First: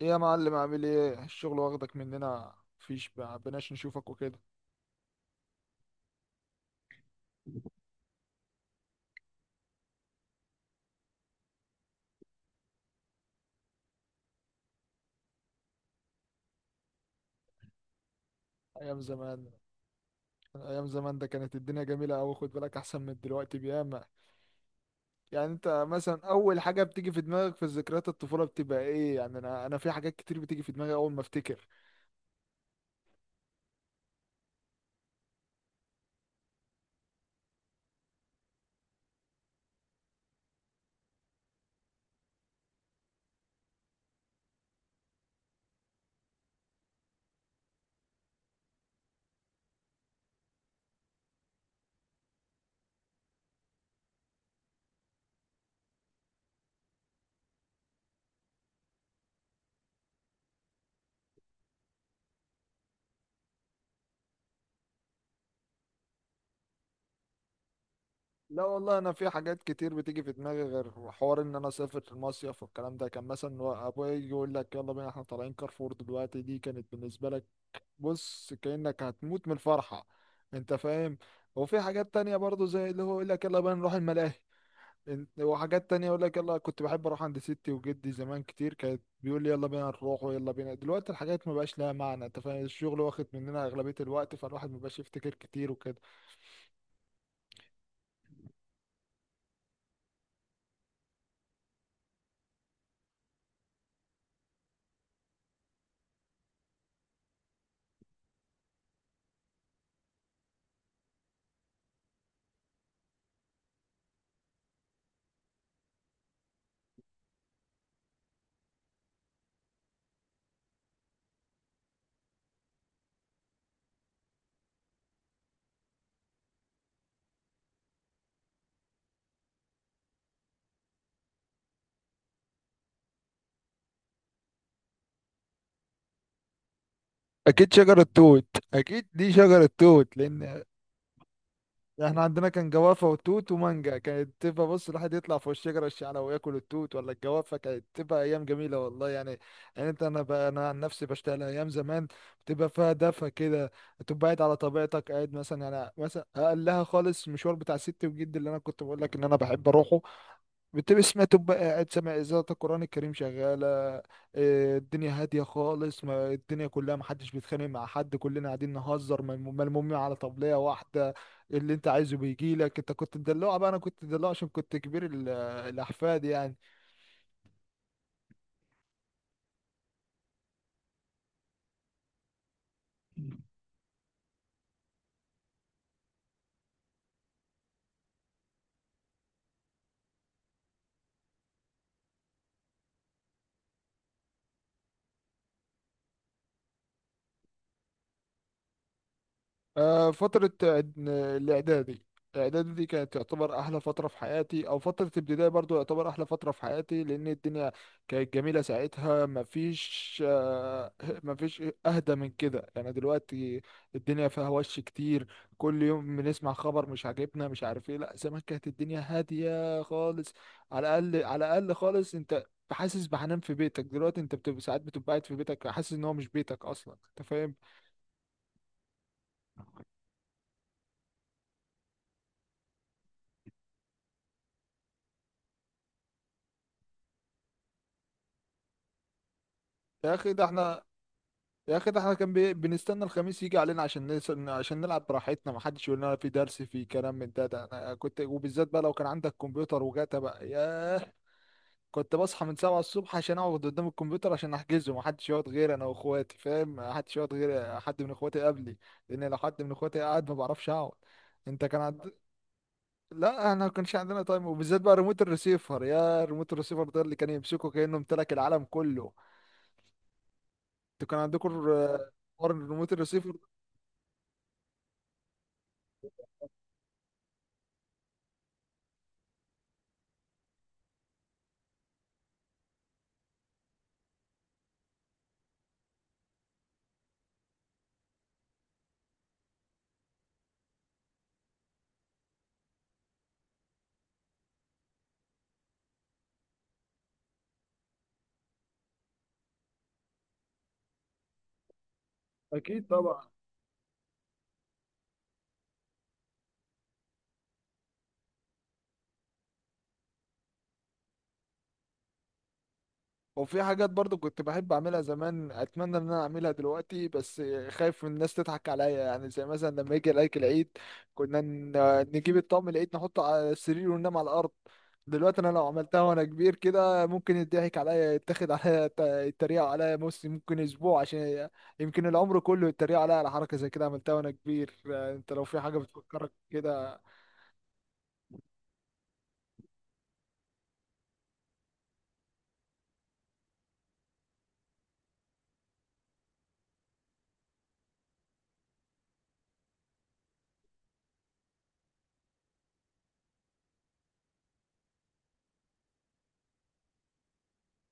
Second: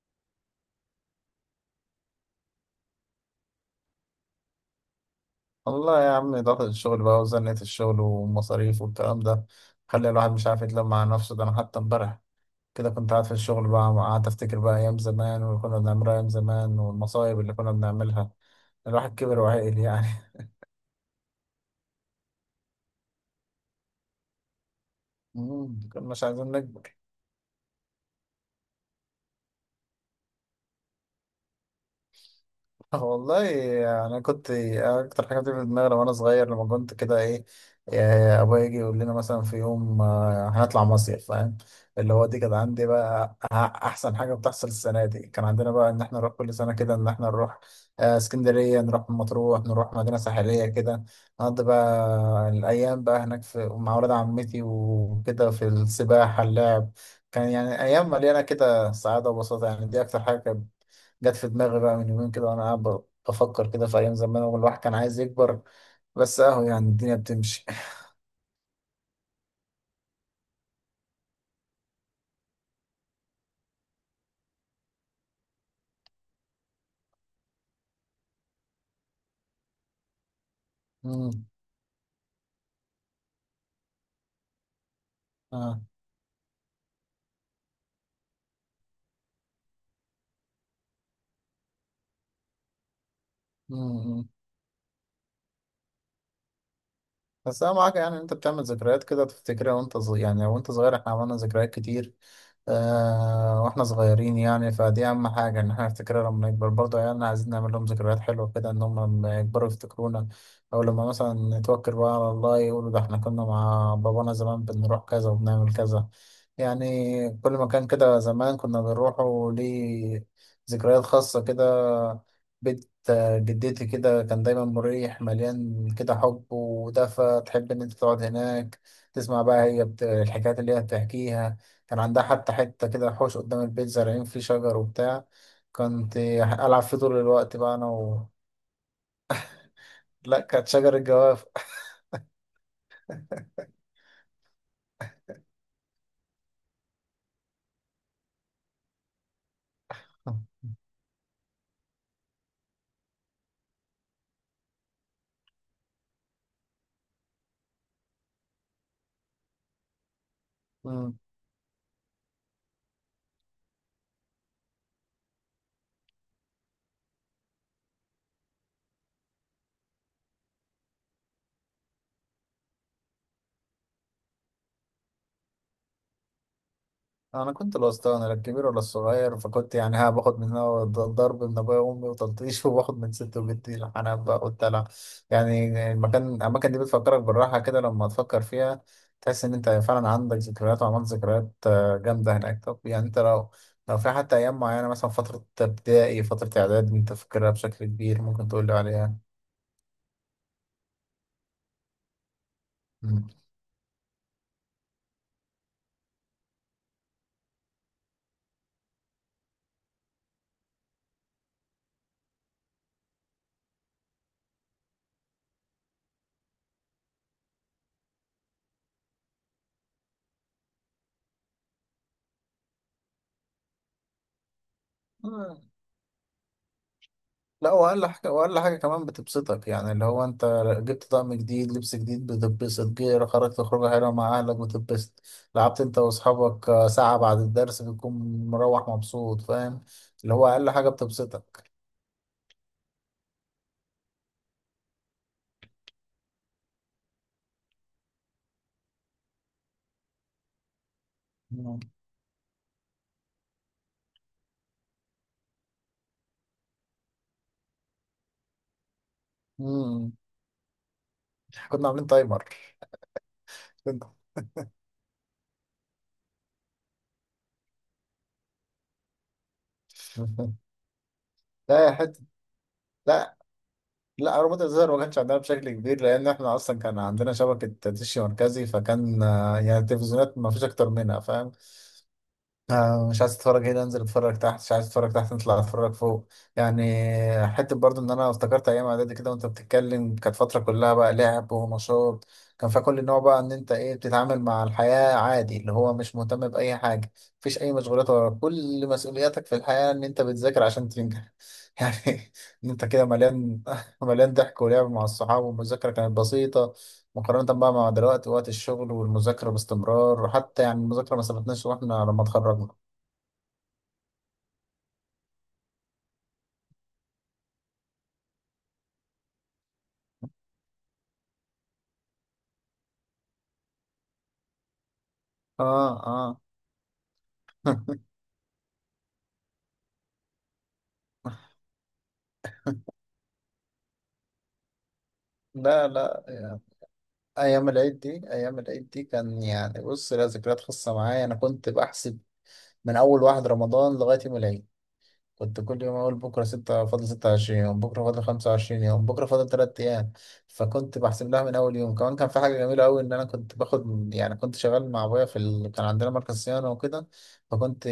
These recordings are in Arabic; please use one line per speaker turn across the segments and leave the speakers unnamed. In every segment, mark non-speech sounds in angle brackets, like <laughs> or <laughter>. ايه يا معلم، عامل ايه؟ الشغل واخدك مننا، مفيش بقناش نشوفك وكده.
والله يا عم، ضغط الشغل بقى وزنة الشغل والمصاريف والكلام ده خلي الواحد مش عارف يتلم مع نفسه. ده انا حتى امبارح كده كنت قاعد في الشغل بقى، قعدت افتكر بقى ايام زمان واللي كنا بنعملها ايام زمان والمصايب اللي كنا بنعملها.
ايام
الواحد كبر
زمان.
وعقل يعني. <laughs>
ايام زمان ده كانت الدنيا جميله قوي، خد بالك احسن من دلوقتي بياما. يعني انت
مم، كنا
مثلا
مش عايزين
اول حاجه
نكبر.
بتيجي في دماغك في ذكريات الطفوله بتبقى ايه؟ يعني انا في حاجات كتير بتيجي في دماغي اول ما افتكر.
والله انا كنت اكتر حاجه بتيجي في دماغي وانا صغير لما كنت كده ايه، إيه، ابويا يجي يقول لنا مثلا في يوم، آه، هنطلع مصيف، فاهم؟ اللي هو دي كانت عندي بقى احسن حاجه بتحصل السنه دي، كان عندنا بقى ان احنا نروح كل سنه كده، ان احنا نروح، آه، اسكندريه، نروح مطروح، نروح مدينه ساحليه كده، نقضي بقى الايام بقى هناك في مع ولاد عمتي وكده، في السباحه، اللعب. كان يعني ايام مليانه كده سعاده وبساطه. يعني دي اكتر حاجه جت في دماغي بقى من يومين كده وانا قاعد بفكر كده في ايام زمان والواحد كان عايز يكبر، بس اهو يعني الدنيا بتمشي.
لا والله، انا في حاجات كتير بتيجي في دماغي غير حوار ان انا اسافر في المصيف، والكلام ده. كان مثلا ابويا يجي يقول لك يلا بينا احنا طالعين كارفور دلوقتي، دي كانت بالنسبه لك بص كأنك هتموت من الفرحة، انت
<laughs>
فاهم.
امم.
وفي حاجات تانية برضو زي اللي هو يقول لك يلا بقى نروح الملاهي. وحاجات تانية يقول لك يلا، كنت بحب اروح عند ستي وجدي زمان كتير، كانت بيقول لي يلا بينا نروح ويلا بينا. دلوقتي الحاجات ما بقاش لها معنى، انت فاهم، الشغل واخد مننا اغلبية
اه،
الوقت، فالواحد ما بقاش يفتكر كتير وكده.
بس انا معاك يعني، إن انت بتعمل ذكريات كده تفتكرها وانت صغير. يعني وانت صغير احنا عملنا ذكريات كتير آه واحنا صغيرين. يعني فدي اهم حاجه، ان احنا نفتكرها لما نكبر. برضه عيالنا عايزين نعمل لهم ذكريات حلوه كده، ان هم لما يكبروا يفتكرونا، او لما مثلا نتوكل بقى على الله، يقولوا ده احنا كنا مع بابانا زمان بنروح كذا وبنعمل كذا. يعني كل مكان كده زمان كنا بنروحه ليه ذكريات خاصه كده. جدتي كده كان دايما مريح، مليان كده حب ودفى، تحب إن أنت تقعد هناك تسمع بقى هي الحكايات اللي هي بتحكيها. كان عندها حتى حتة كده حوش قدام البيت، زارعين فيه شجر وبتاع، كنت ألعب فيه طول الوقت
اكيد
بقى أنا
شجرة توت. اكيد دي شجرة توت،
لا،
لان
كانت شجر الجواف.
احنا عندنا كان جوافة وتوت ومانجا، كانت تبقى بص الواحد يطلع فوق الشجرة الشعلة وياكل التوت ولا الجوافة. كانت تبقى أيام جميلة والله. يعني يعني أنت، أنا بقى أنا عن نفسي بشتغل، أيام زمان بتبقى فيها دفى كده، تبقى قاعد على طبيعتك. قاعد مثلا، يعني مثلا أقلها خالص المشوار بتاع ست وجد اللي أنا كنت بقول لك إن أنا بحب أروحه، بتبقى سمعت،
<laughs>
تبقى قاعد سامع إذاعة القرآن الكريم شغالة. الدنيا هادية خالص، ما الدنيا كلها محدش بيتخانق مع حد، كلنا قاعدين نهزر، ملمومين على طبلية واحدة، اللي انت عايزه بيجيلك. انت كنت تدلوع، بقى انا كنت تدلوع عشان كنت كبير الأحفاد يعني.
انا كنت الوسطاني، لا الكبير ولا الصغير، فكنت يعني ها باخد من هنا ضرب من ابويا وامي وتلطيش، <laughs> وباخد من ست وجدي الحنان بقى والدلع. يعني المكان، الاماكن دي بتفكرك بالراحه كده لما تفكر فيها، تحس ان انت فعلا عندك ذكريات وعملت ذكريات، آه، جامده هناك. طب يعني انت لو، لو في حتى ايام معينه، مثلا فتره ابتدائي، فتره اعداد، انت فاكرها بشكل كبير، ممكن تقول لي عليها؟
فترة الإعدادي. الإعدادي دي كانت تعتبر أحلى فترة في حياتي، أو فترة ابتدائي برضو يعتبر أحلى فترة في حياتي، لأن الدنيا كانت جميلة ساعتها. مفيش مفيش أهدى من كده يعني. دلوقتي الدنيا فيها وش كتير، كل يوم بنسمع خبر مش عاجبنا، مش عارف إيه. لأ، زمان كانت الدنيا هادية خالص. على الأقل، على الأقل خالص، أنت حاسس بحنان في بيتك. دلوقتي أنت بتبقى ساعات بتبقى قاعد في
مم.
بيتك حاسس إن هو مش بيتك أصلا، أنت فاهم؟
لا، واقل حاجه، واقل حاجه كمان بتبسطك، يعني اللي هو انت جبت طقم جديد، لبس جديد، بتتبسط. جه خرجت خروجه حلوه مع اهلك، بتتبسط. لعبت انت واصحابك، آه، ساعه بعد الدرس، بتكون مروح مبسوط، فاهم؟
يا اخي
اللي
ده
هو اقل
احنا
حاجه بتبسطك.
يا اخي ده احنا كان بنستنى الخميس يجي علينا عشان عشان نلعب براحتنا، ما حدش يقول لنا في درس، في كلام من ده انا كنت، وبالذات بقى لو كان عندك كمبيوتر وجاتا بقى ياه.
مم.
كنت بصحى من 7 الصبح عشان اقعد قدام الكمبيوتر عشان احجزه، ما حدش يقعد غير انا واخواتي، فاهم؟ ما حدش يقعد غير حد من اخواتي قبلي، لان لو حد من اخواتي
مم.
قاعد ما بعرفش اقعد. انت
كنا عاملين تايمر. <laughs>
لا، انا ما كانش
كنا.
عندنا تايم، وبالذات بقى ريموت الريسيفر. يا ريموت الريسيفر ده، اللي كان يمسكه كانه امتلك العالم كله. انتوا كان عندكم
لا يا حته.
حوار الريموت الريسيفر.
لا، لا، روبوت الزر ما كانش عندنا بشكل كبير، لان احنا اصلا كان عندنا شبكه دش مركزي، فكان، آه، يعني التلفزيونات ما فيش اكتر منها، فاهم؟ آه، مش عايز اتفرج هنا، انزل اتفرج تحت، مش عايز اتفرج تحت، نطلع اتفرج فوق. يعني حته برضو ان انا افتكرت ايام اعدادي كده وانت بتتكلم. كانت فتره كلها بقى لعب ونشاط. كان فيها كل النوع بقى، ان انت ايه، بتتعامل مع الحياه عادي، اللي هو مش مهتم باي حاجه، مفيش اي مشغولات وراك، كل مسؤولياتك في الحياه ان انت بتذاكر عشان تنجح. <laughs> يعني ان انت
اكيد
كده
طبعا.
مليان <laughs> مليان ضحك ولعب مع الصحاب، والمذاكره كانت بسيطه مقارنة بقى مع دلوقتي، وقت الشغل والمذاكرة باستمرار. وحتى يعني المذاكرة ما سبتناش واحنا لما اتخرجنا.
وفي حاجات برضو كنت بحب اعملها زمان، اتمنى ان انا اعملها دلوقتي بس خايف من الناس تضحك عليا، يعني زي مثلا لما يجي عليك العيد. كنا ن- نجيب الطقم العيد نحطه على السرير وننام على الارض. دلوقتي انا لو
اه،
عملتها وانا
اه.
كبير كده ممكن يضحك
<laughs>
عليا، يتاخد عليا، يتريقوا عليا. بص ممكن اسبوع عشان يمكن العمر كله يتريقوا عليا على حركة زي كده عملتها وانا كبير. انت لو في حاجة
لا، لا،
بتفكرك
يعني
كده.
ايام العيد دي، ايام العيد دي كان يعني بص، لها ذكريات خاصه معايا. انا كنت بحسب من اول 1 رمضان لغايه يوم العيد. كنت كل يوم أقول بكرة ستة، فاضل 26 يوم، بكرة فاضل 25 يوم، بكرة فاضل 3 أيام. فكنت بحسب لها من أول يوم. كمان كان في حاجة جميلة أوي، إن أنا كنت باخد، يعني كنت شغال مع أبويا في كان عندنا مركز صيانة وكده، فكنت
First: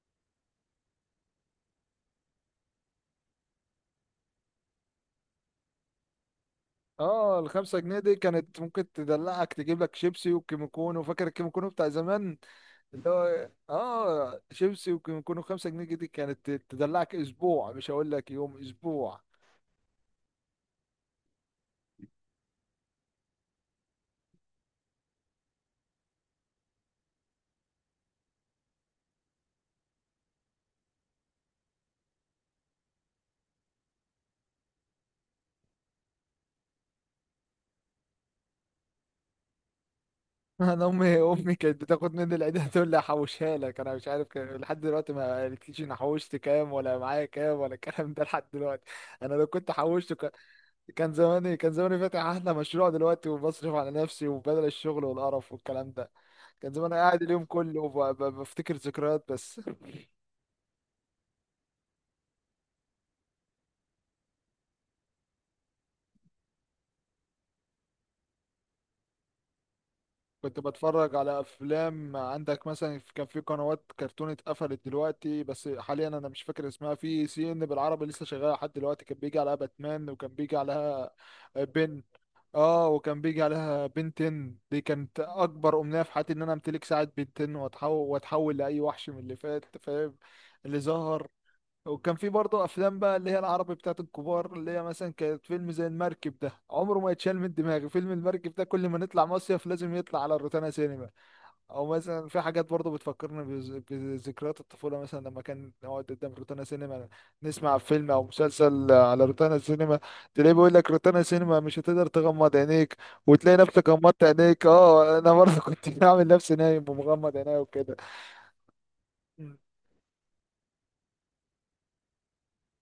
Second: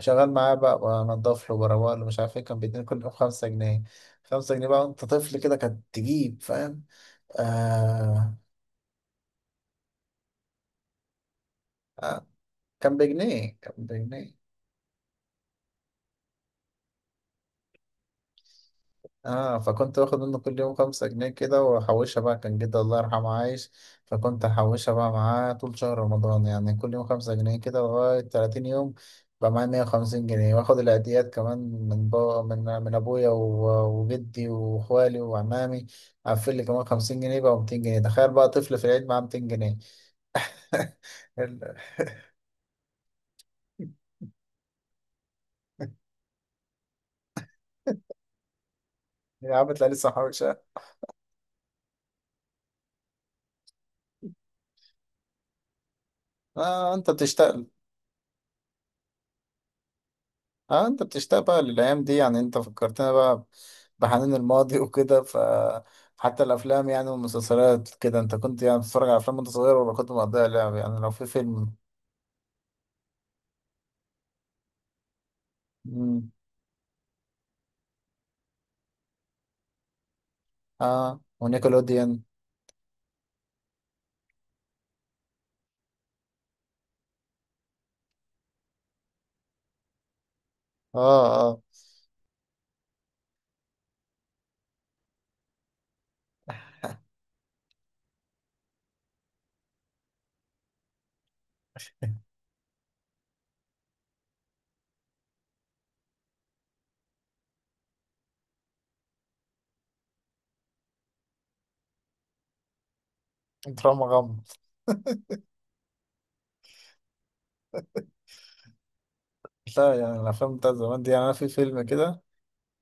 شغال معاه بقى، بنضف له وبروق له، مش عارف إيه، كان بيديني كل يوم 5 جنيه. خمسة جنيه بقى وأنت طفل كده كانت تجيب، فاهم؟
اه، الخمسة جنيه دي
آه.
كانت ممكن تدلعك، تجيب لك شيبسي وكيمو كونو. فاكر الكيمو كونو بتاع
آه.
زمان؟
كان
اللي هو
بجنيه، كان بجنيه.
اه شيبسي. وكان يكونوا خمسة جنيه، دي كانت تدلعك اسبوع، مش هقول لك يوم، اسبوع.
اه، فكنت واخد منه كل يوم خمسة جنيه كده واحوشها بقى. كان جدي الله يرحمه عايش، فكنت احوشها بقى معاه طول شهر رمضان، يعني كل يوم 5 جنيه كده، لغاية 30 يوم بقى معايا 150 جنيه. واخد العيديات كمان من بابا، من ابويا وجدي واخوالي وعمامي، قفل لي كمان 50 جنيه بقى، ومتين جنيه. تخيل بقى طفل في العيد معاه 200 جنيه.
<laughs> انا
<laughs>
امي كانت بتاخد مني العيدية <laughs> تقول لي احوشها لك، انا مش عارف لحد دلوقتي ما قالتليش انا حوشت كام ولا معايا كام ولا الكلام ده لحد دلوقتي. <laughs> انا لو
يا
كنت
عم تلاقي لسه
حوشت كان،
محوشها.
كان زماني، كان زماني فاتح احلى مشروع دلوقتي، وبصرف على نفسي وبدل الشغل والقرف والكلام ده. كان زماني
اه، انت
قاعد اليوم
بتشتغل.
كله بفتكر ذكريات بس.
اه، انت بتشتاق بقى للايام دي. يعني انت فكرتنا بقى بحنين الماضي <laughs> وكده. ف حتى الافلام يعني والمسلسلات كده، انت كنت يعني بتتفرج على افلام وانت صغير، ولا كنت مقضيها
كنت
لعب؟ يعني لو
بتفرج
في
على
فيلم.
افلام، عندك مثلا كان في قنوات كرتون اتقفلت دلوقتي، بس حاليا انا
مم.
مش فاكر اسمها، في سي ان بالعربي لسه شغاله لحد دلوقتي، كان بيجي عليها باتمان، وكان بيجي عليها
اه
بن.
ونيكلوديان.
اه وكان بيجي عليها بنتن، دي كانت اكبر امنيه في حياتي ان انا امتلك ساعه بنتن واتحول، واتحول لاي وحش من اللي فات، فاهم؟ اللي
اه،
ظهر.
اه.
وكان في برضه افلام بقى، اللي هي العربي بتاعت الكبار، اللي هي مثلا كانت فيلم زي المركب، ده عمره ما يتشال من دماغي. فيلم المركب ده كل ما نطلع مصيف لازم يطلع على الروتانا سينما. او مثلا في حاجات برضه بتفكرني بذكريات الطفوله، مثلا لما كان نقعد قدام روتانا سينما نسمع فيلم او مسلسل على روتانا سينما، تلاقيه بيقول لك روتانا سينما مش هتقدر تغمض عينيك، وتلاقي نفسك
دراما
غمضت
غم.
عينيك. اه، انا برضه كنت <laughs> بعمل نفسي نايم ومغمض عينيا وكده.
لا، يعني الافلام بتاعت زمان دي، يعني انا في فيلم كده،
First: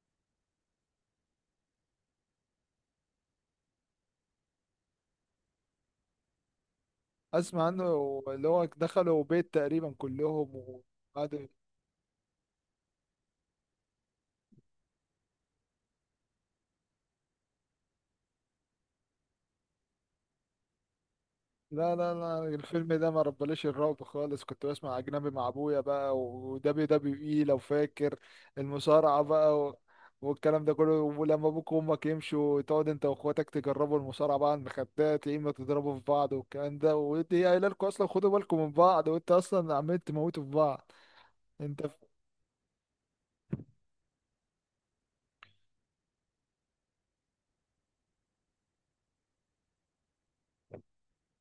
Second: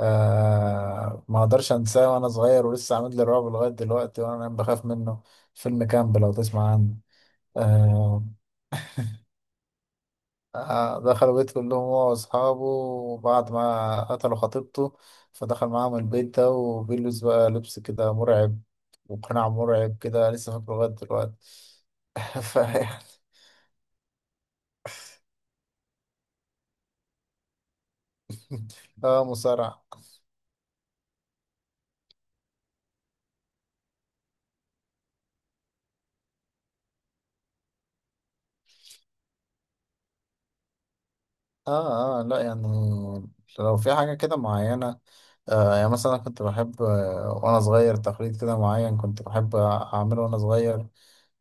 آه، ما اقدرش انساه، وانا صغير ولسه عامل لي رعب لغايه دلوقتي، وانا بخاف منه. فيلم كامب، لو تسمع عنه.
اسمع عنه.
آه.
اللي هو دخلوا بيت تقريبا كلهم،
آه، دخلوا
وقعدوا.
بيت كلهم هو وأصحابه، وبعد ما قتلوا خطيبته فدخل معاهم البيت ده، وبيلبس بقى لبس كده مرعب، وقناع مرعب كده، لسه فاكره لغاية دلوقتي.
لا لا لا،
<laughs> فيعني.
الفيلم ده ما ربليش الرعب خالص. كنت بسمع اجنبي مع ابويا بقى، ودبليو دبليو اي لو فاكر، المصارعه
اه،
بقى، و...
مصارعة.
والكلام ده كله. ولما ابوك وامك يمشوا، تقعد انت واخواتك تجربوا المصارعه بقى على المخدات، يا اما تضربوا في بعض والكلام ده، ودي قايله لكم اصلا خدوا بالكم من بعض، وانت اصلا عمال تموتوا في بعض. انت.
اه، اه. لا يعني لو في حاجة كده معينة، آه، يعني مثلا أنا كنت بحب، آه، وأنا صغير، تقليد كده معين كنت بحب أعمله وأنا صغير.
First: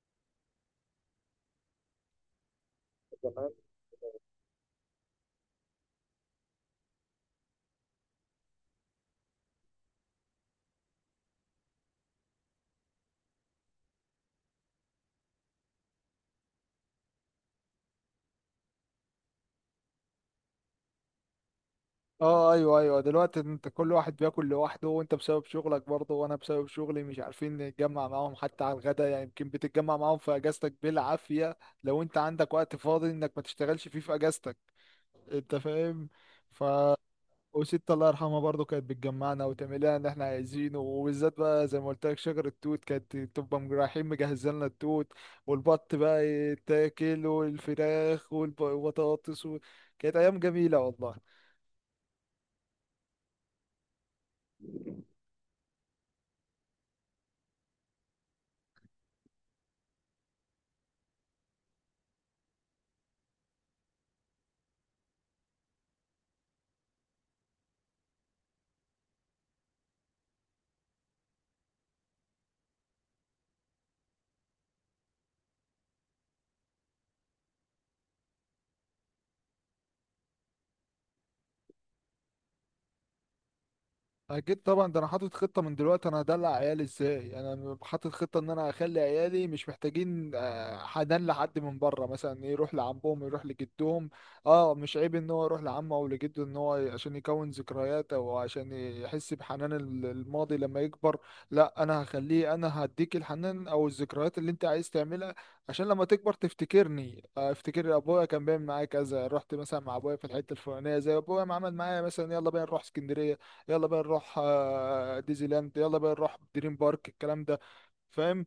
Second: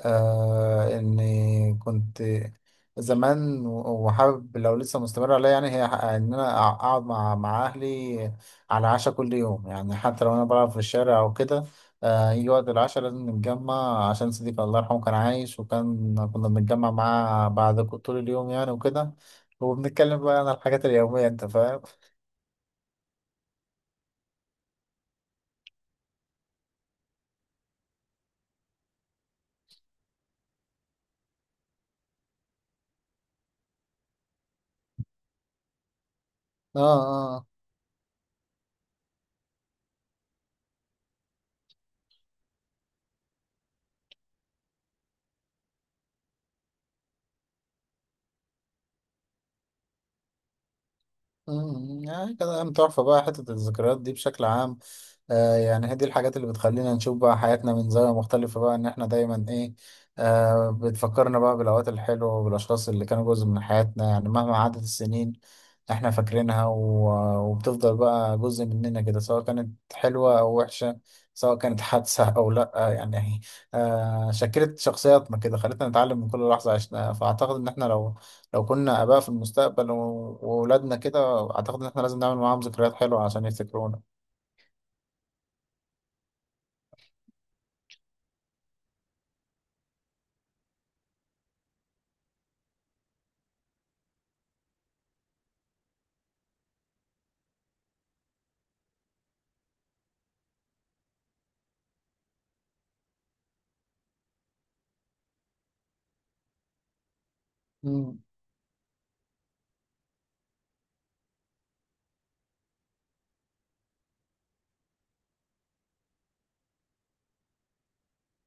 آه، اني كنت زمان وحابب لو لسه مستمر عليا، يعني هي ان انا اقعد مع اهلي على عشاء كل يوم. يعني حتى لو انا بلعب في الشارع او كده، آه، يجي وقت العشاء لازم نتجمع، عشان صديقي الله يرحمه كان عايش، وكان كنا بنتجمع معاه بعد طول اليوم يعني وكده، وبنتكلم بقى عن الحاجات اليومية، انت فاهم.
اه ايوه ايوه. دلوقتي انت كل واحد بياكل لوحده، وانت بسبب شغلك برضه وانا بسبب شغلي مش عارفين نتجمع معاهم حتى على الغدا، يعني يمكن بتتجمع معاهم في اجازتك بالعافية، لو انت عندك وقت فاضي انك ما تشتغلش فيه في اجازتك، انت فاهم. ف،
اه، اه.
وست الله يرحمها برضه كانت بتجمعنا وتعمل لنا اللي احنا عايزينه، وبالذات بقى زي ما قلت لك شجر التوت، كانت تبقى رايحين مجهزين لنا التوت، والبط بقى يتاكل، والفراخ والبطاطس. و... كانت ايام جميلة والله.
أمم، يعني كده أيام تحفة بقى حتة الذكريات دي بشكل عام. آه يعني هي دي الحاجات اللي بتخلينا نشوف بقى حياتنا من زاوية مختلفة، بقى إن إحنا دايما إيه، آه، بتفكرنا بقى بالأوقات الحلوة وبالأشخاص اللي كانوا جزء من حياتنا. يعني مهما عدت السنين، إحنا فاكرينها، و- وبتفضل بقى جزء مننا كده، سواء كانت حلوة أو وحشة، سواء كانت حادثة أو لأ. يعني آه، شكلت شخصياتنا كده، خلتنا نتعلم من كل لحظة عشناها. فأعتقد إن إحنا لو، لو كنا آباء في المستقبل وولادنا كده، أعتقد إن إحنا لازم نعمل معاهم ذكريات حلوة عشان يفتكرونا.
اكيد طبعا. ده انا حاطط خطه من دلوقتي انا هدلع عيالي ازاي. يعني انا حاطط خطه ان انا اخلي عيالي مش محتاجين حنان لحد من بره، مثلا يروح لعمهم، يروح لجدهم. اه مش عيب ان هو يروح لعمه او لجده، ان هو عشان يكون ذكريات او عشان يحس بحنان الماضي لما يكبر. لا، انا هخليه، انا هديك الحنان او الذكريات اللي انت عايز تعملها عشان لما تكبر تفتكرني. افتكر ابويا كان بيعمل معايا كذا، رحت مثلا مع ابويا في الحته الفلانيه، زي ابويا ما عمل معايا مثلا يلا بينا نروح اسكندريه، يلا بقى نروح ديزني لاند، يلا بقى نروح دريم بارك، الكلام ده، فاهم.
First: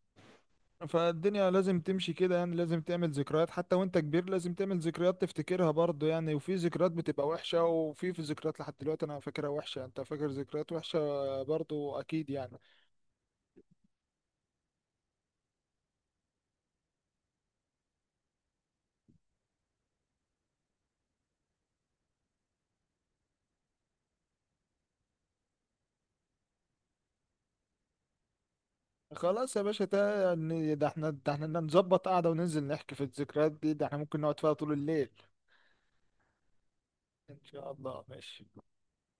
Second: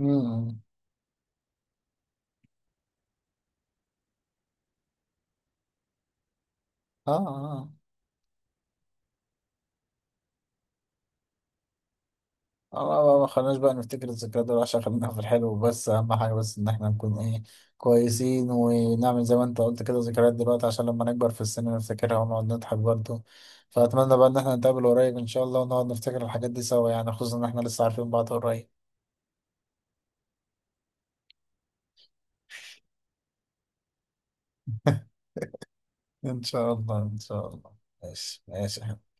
امم.
فالدنيا لازم تمشي كده، يعني لازم تعمل ذكريات حتى وانت كبير، لازم تعمل ذكريات تفتكرها برضه يعني. وفي ذكريات
اه،
بتبقى وحشة،
اه،
وفي ذكريات لحد دلوقتي انا فاكرها وحشة. انت فاكر ذكريات وحشة برضه اكيد يعني.
اه، آه، آه، ما خلناش بقى نفتكر الذكريات دي، عشان خلينا في الحلو بس. اهم حاجه بس ان احنا نكون ايه، كويسين، ونعمل زي ما انت قلت كده ذكريات دلوقتي، عشان لما نكبر في السن نفتكرها ونقعد نضحك برضه. فاتمنى بقى ان احنا نتقابل قريب ان شاء الله، ونقعد نفتكر الحاجات دي سوا. يعني خصوصا ان احنا لسه عارفين بعض قريب.
خلاص يا باشا، ده يعني ده احنا نظبط قعدة وننزل نحكي في الذكريات دي، ده احنا ممكن نقعد فيها طول الليل.
<laughs> ان شاء الله، ان
ان
شاء
شاء
الله.
الله،
ماشي،
ماشي.
ماشي.